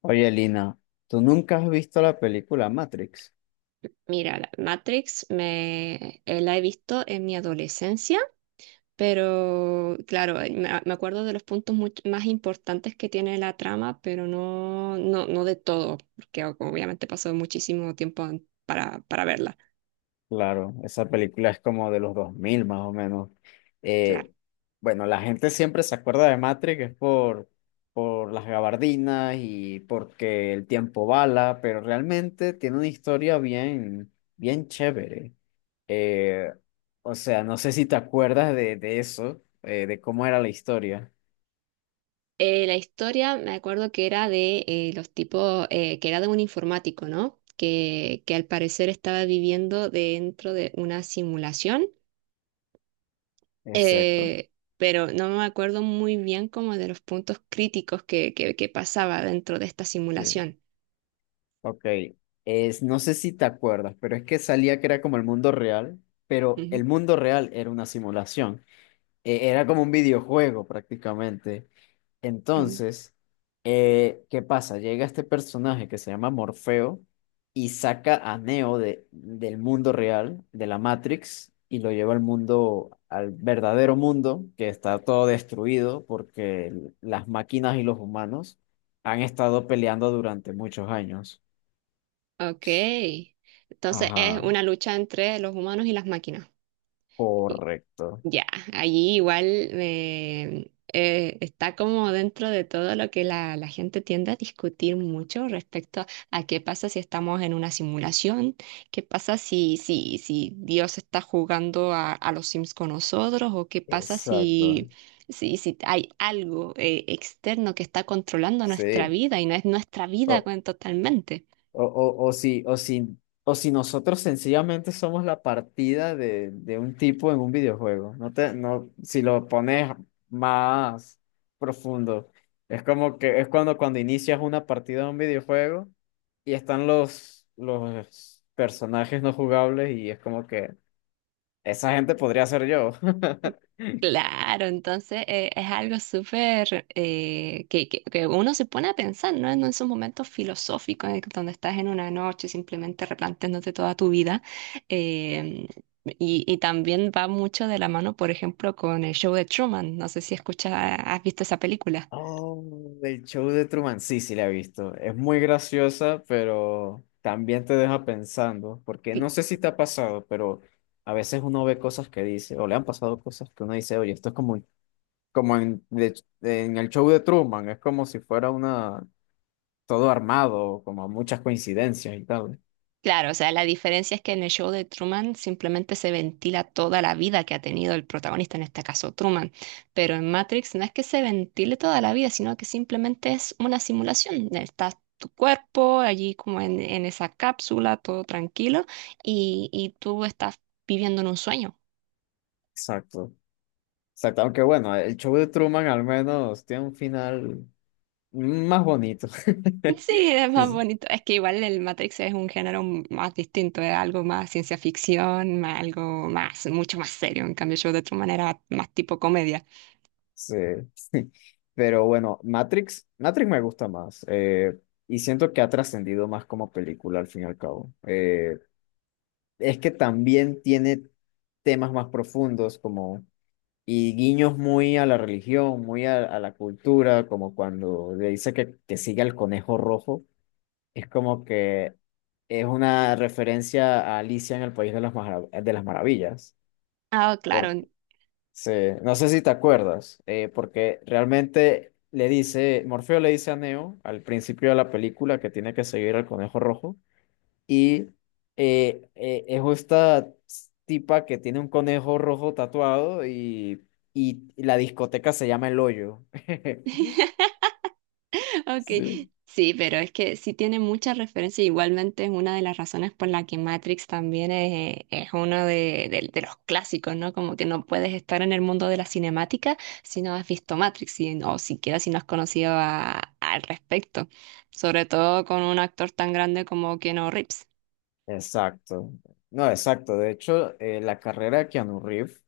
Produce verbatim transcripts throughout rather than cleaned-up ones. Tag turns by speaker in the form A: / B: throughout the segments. A: Oye, Lina, ¿tú nunca has visto la película Matrix?
B: Mira, la Matrix me eh, la he visto en mi adolescencia, pero claro, eh, me, me acuerdo de los puntos much- más importantes que tiene la trama, pero no, no, no de todo, porque o- obviamente pasó muchísimo tiempo an- para, para verla.
A: Claro, esa película es como de los dos mil más o menos. Eh,
B: Claro.
A: bueno, la gente siempre se acuerda de Matrix es por, por las gabardinas y porque el tiempo bala, pero realmente tiene una historia bien, bien chévere. Eh, o sea, no sé si te acuerdas de, de eso, eh, de cómo era la historia.
B: Eh, la historia me acuerdo que era de eh, los tipos, eh, que era de un informático, ¿no? Que, que al parecer estaba viviendo dentro de una simulación,
A: Exacto.
B: eh, pero no me acuerdo muy bien como de los puntos críticos que, que, que pasaba dentro de esta simulación.
A: Ok, es, no sé si te acuerdas, pero es que salía que era como el mundo real, pero
B: Ujú,
A: el mundo real era una simulación. Eh, era como un videojuego prácticamente.
B: ujú.
A: Entonces, eh, ¿qué pasa? Llega este personaje que se llama Morfeo y saca a Neo de, del mundo real, de la Matrix, y lo lleva al mundo, al verdadero mundo, que está todo destruido porque las máquinas y los humanos han estado peleando durante muchos años.
B: Ok, entonces es
A: Ajá,
B: una lucha entre los humanos y las máquinas.
A: correcto.
B: Ya, allí igual eh, eh, está como dentro de todo lo que la, la gente tiende a discutir mucho respecto a qué pasa si estamos en una simulación, qué pasa si, si, si Dios está jugando a, a los Sims con nosotros, o qué pasa
A: Exacto.
B: si, si, si hay algo eh, externo que está controlando nuestra
A: Sí.
B: vida y no es nuestra vida
A: O,
B: con- totalmente.
A: o, o, o si, o si, o si, nosotros sencillamente somos la partida de, de un tipo en un videojuego. No te, no, si lo pones más profundo. Es como que es cuando, cuando inicias una partida de un videojuego y están los, los personajes no jugables y es como que esa gente podría ser yo.
B: Claro, entonces eh, es algo súper eh, que, que- que uno se pone a pensar, ¿no? En esos momentos filosóficos en el que- donde estás en una noche simplemente replanteándote toda tu vida. eh, y, y también va mucho de la mano, por ejemplo, con el show de Truman. No sé si escuchas, has visto esa película.
A: Oh, el show de Truman, sí, sí la he visto. Es muy graciosa, pero también te deja pensando, porque no sé si te ha pasado, pero a veces uno ve cosas que dice, o le han pasado cosas que uno dice, oye, esto es como, como en, de- en el show de Truman, es como si fuera una, todo armado, como muchas coincidencias y tal.
B: Claro, o sea, la diferencia es que en el show de Truman simplemente se ventila toda la vida que ha tenido el protagonista, en este caso Truman, pero en Matrix no es que se ventile toda la vida, sino que simplemente es una simulación. Está tu cuerpo allí como en, en esa cápsula, todo tranquilo, y, y tú estás viviendo en un sueño.
A: Exacto. Exacto, aunque bueno, el show de Truman al menos tiene un final más bonito.
B: Sí, es
A: Sí,
B: más
A: sí.
B: bonito. Es que igual el Matrix es un género m- más distinto, es algo más ciencia ficción, más algo más, mucho más serio. En cambio, el show de Truman era más tipo comedia.
A: Sí. Pero bueno, Matrix, Matrix me gusta más. Eh, y siento que ha trascendido más como película al fin y al cabo. Eh, es que también tiene temas más profundos como y guiños muy a la religión, muy a, a la cultura, como cuando le dice que, que sigue al conejo rojo. Es como que es una referencia a Alicia en el País de las, Marav- de las Maravillas,
B: Ah,
A: por
B: claro.
A: sí, no sé si te acuerdas, eh, porque realmente le dice, Morfeo le dice a Neo al principio de la película que tiene que seguir al conejo rojo y eh, eh, es esta tipa que tiene un conejo rojo tatuado y, y la discoteca se llama El Hoyo.
B: Ok,
A: Sí.
B: sí, pero es que sí tiene muchas referencias. Igualmente es una de las razones por la que Matrix también es, es uno de, de- de los clásicos, ¿no? Como que no puedes estar en el mundo de la cinemática si no has visto Matrix y- o siquiera si no has conocido a- al respecto. Sobre todo con un actor tan grande como Keanu Reeves.
A: Exacto. No, exacto. De hecho, eh, la carrera de Keanu Reeves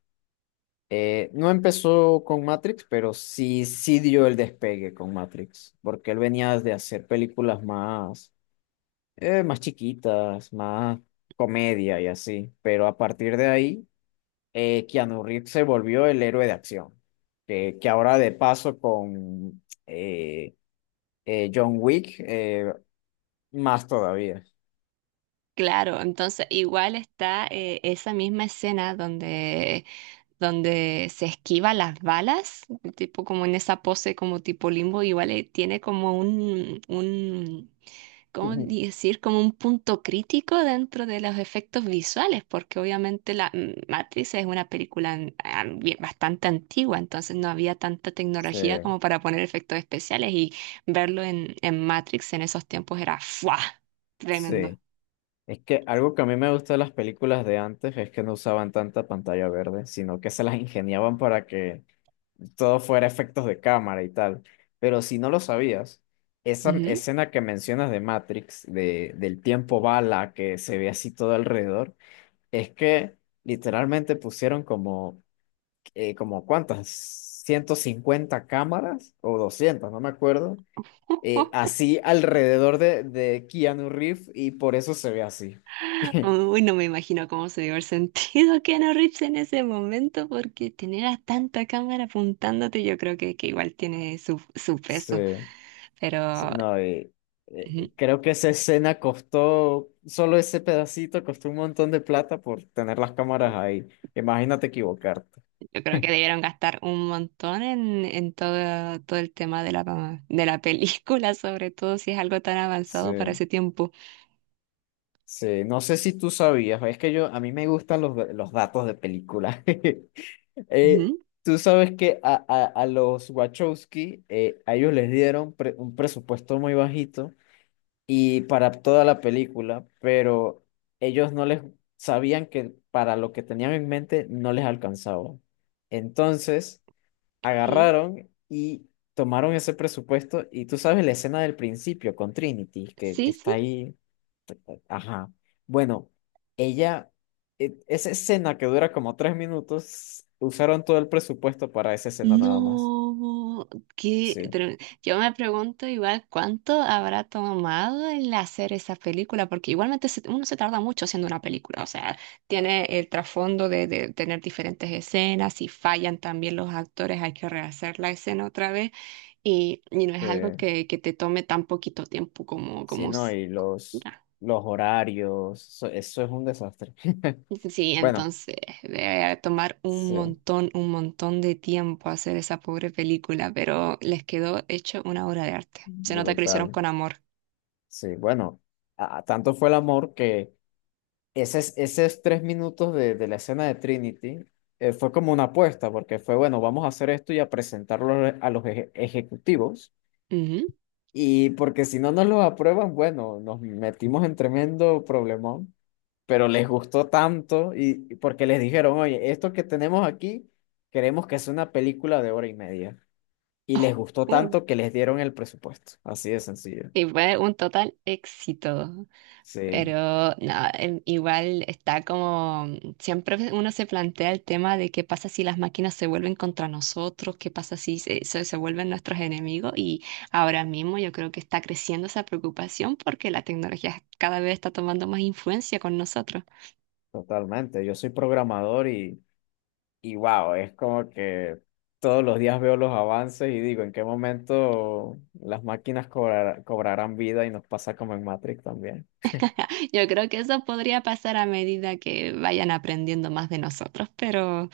A: Eh, no empezó con Matrix, pero sí, sí dio el despegue con Matrix, porque él venía de hacer películas más, eh, más chiquitas, más comedia y así. Pero a partir de ahí, eh, Keanu Reeves se volvió el héroe de acción, que, que ahora de paso con eh, eh, John Wick, eh, más todavía.
B: Claro, entonces igual está eh, esa misma escena donde donde se esquiva las balas, tipo como en esa pose como tipo limbo, igual eh, tiene como un, un, ¿cómo decir? Como un punto crítico dentro de los efectos visuales, porque obviamente la mm, Matrix es una película an- an- bien- bastante antigua, entonces no había tanta
A: Sí,
B: tecnología como para poner efectos especiales y verlo en, en Matrix en esos tiempos era ¡fua! Tremendo.
A: sí. Es que algo que a mí me gusta de las películas de antes es que no usaban tanta pantalla verde, sino que se las ingeniaban para que todo fuera efectos de cámara y tal. Pero si no lo sabías, esa
B: Ujú.
A: escena que mencionas de Matrix, de, del tiempo bala que se ve así todo alrededor, es que literalmente pusieron como, eh, como ¿cuántas? Ciento cincuenta cámaras o doscientas, no me acuerdo, eh, así alrededor de, de Keanu Reeves y por eso se ve así.
B: Uy, no me imagino cómo se dio el sentido Keanu Reeves en ese momento, porque tener a tanta cámara apuntándote, yo creo que, que igual tiene su, su
A: Sí,
B: peso.
A: sí,
B: Pero
A: no, y, eh,
B: mm,
A: eh, creo que esa escena costó, solo ese pedacito costó un montón de plata por tener las cámaras ahí. Imagínate equivocarte.
B: yo creo que debieron gastar un montón en, en todo, todo el tema de la, de la película, sobre todo si es algo tan
A: Sí,
B: avanzado para ese tiempo.
A: sí, no sé si tú sabías, es que yo, a mí me gustan los, los datos de películas. Eh,
B: Ujú.
A: Tú sabes que a, a, a los Wachowski, eh, a ellos les dieron pre- un presupuesto muy bajito y para toda la película, pero ellos no les sabían que para lo que tenían en mente no les alcanzaba. Entonces,
B: Ok.
A: agarraron y tomaron ese presupuesto y tú sabes la escena del principio con Trinity, que, que
B: Sí,
A: está
B: sí.
A: ahí. Ajá. Bueno, ella, e- esa escena que dura como tres minutos, usaron todo el presupuesto para esa escena nada más.
B: No, qué
A: Sí.
B: tre- yo me pregunto igual cuánto habrá tomado el hacer esa película, porque igualmente se- uno se tarda mucho haciendo una película, o sea, tiene el trasfondo de, de tener diferentes escenas, si fallan también los actores hay que rehacer la escena otra vez y, y no es
A: Sí.
B: algo que, que te tome tan poquito tiempo como,
A: Sí,
B: como
A: no,
B: s-
A: y los, los horarios, eso, eso es un desastre.
B: Sí,
A: Bueno,
B: entonces debe tomar un
A: sí,
B: montón, un montón de tiempo hacer esa pobre película, pero les quedó hecho una obra de arte. Se nota que lo hicieron
A: brutal.
B: con amor.
A: Sí, bueno, a- a tanto fue el amor que esos, esos tres minutos de, de la escena de Trinity eh, fue como una apuesta, porque fue, bueno, vamos a hacer esto y a presentarlo a los eje- ejecutivos,
B: Ujú.
A: y porque si no nos lo aprueban, bueno, nos metimos en tremendo problemón. Pero les gustó tanto y y porque les dijeron, oye, esto que tenemos aquí, queremos que sea una película de hora y media. Y les gustó
B: Oh, uh.
A: tanto que les dieron el presupuesto. Así de sencillo.
B: Y fue un total éxito.
A: Sí,
B: Pero no, em, igual está como, siempre uno se plantea el tema de qué pasa si las máquinas se vuelven contra nosotros, qué pasa si se, se- se vuelven nuestros enemigos, y ahora mismo yo creo que está creciendo esa preocupación porque la tecnología cada vez está tomando más influencia con nosotros.
A: totalmente. Yo soy programador y, y wow, es como que todos los días veo los avances y digo, ¿en qué momento las máquinas cobrar- cobrarán vida y nos pasa como en Matrix también?
B: Yo creo que eso podría pasar a medida que vayan aprendiendo más de nosotros, pero,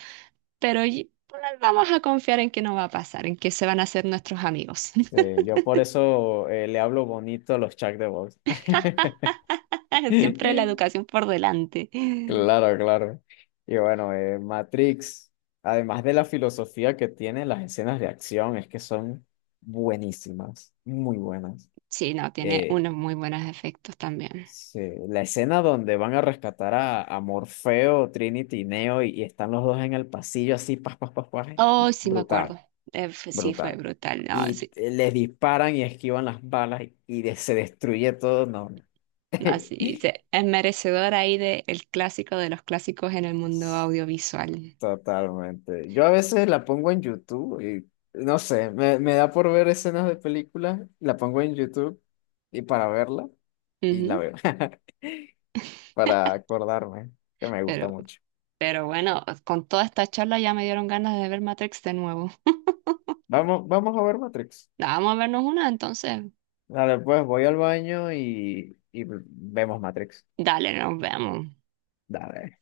B: pero y- vamos a confiar en que no va a pasar, en que se van a hacer nuestros amigos.
A: Sí, yo por eso eh, le hablo bonito a los chats de voz.
B: Siempre la educación por delante.
A: Claro, claro. Y bueno, eh, Matrix, además de la filosofía que tiene, las escenas de acción es que son buenísimas, muy buenas.
B: Sí, no, tiene
A: Eh,
B: unos muy buenos efectos también.
A: se- la escena donde van a rescatar a, a Morfeo, Trinity y Neo y, y, están los dos en el pasillo así, pas, pas, pas, pas,
B: Oh, sí, me
A: brutal,
B: acuerdo. Eh, fue- sí, fue
A: brutal.
B: brutal. No,
A: Y
B: sí,
A: eh, les disparan y esquivan las balas y, y de- se destruye todo, no.
B: no, sí, se- es merecedor ahí de el clásico de los clásicos en el
A: No.
B: mundo audiovisual.
A: Totalmente. Yo a veces la pongo en YouTube y no sé, me, me da por ver escenas de películas, la pongo en YouTube y para verla y la
B: Ujú.
A: veo, para acordarme que me gusta
B: Pero,
A: mucho.
B: pero bueno, con toda esta charla ya me dieron ganas de ver Matrix de nuevo.
A: Vamos, vamos a ver Matrix.
B: Vamos a vernos una, entonces.
A: Dale, pues voy al baño y, y vemos Matrix.
B: Dale, nos vemos.
A: Dale.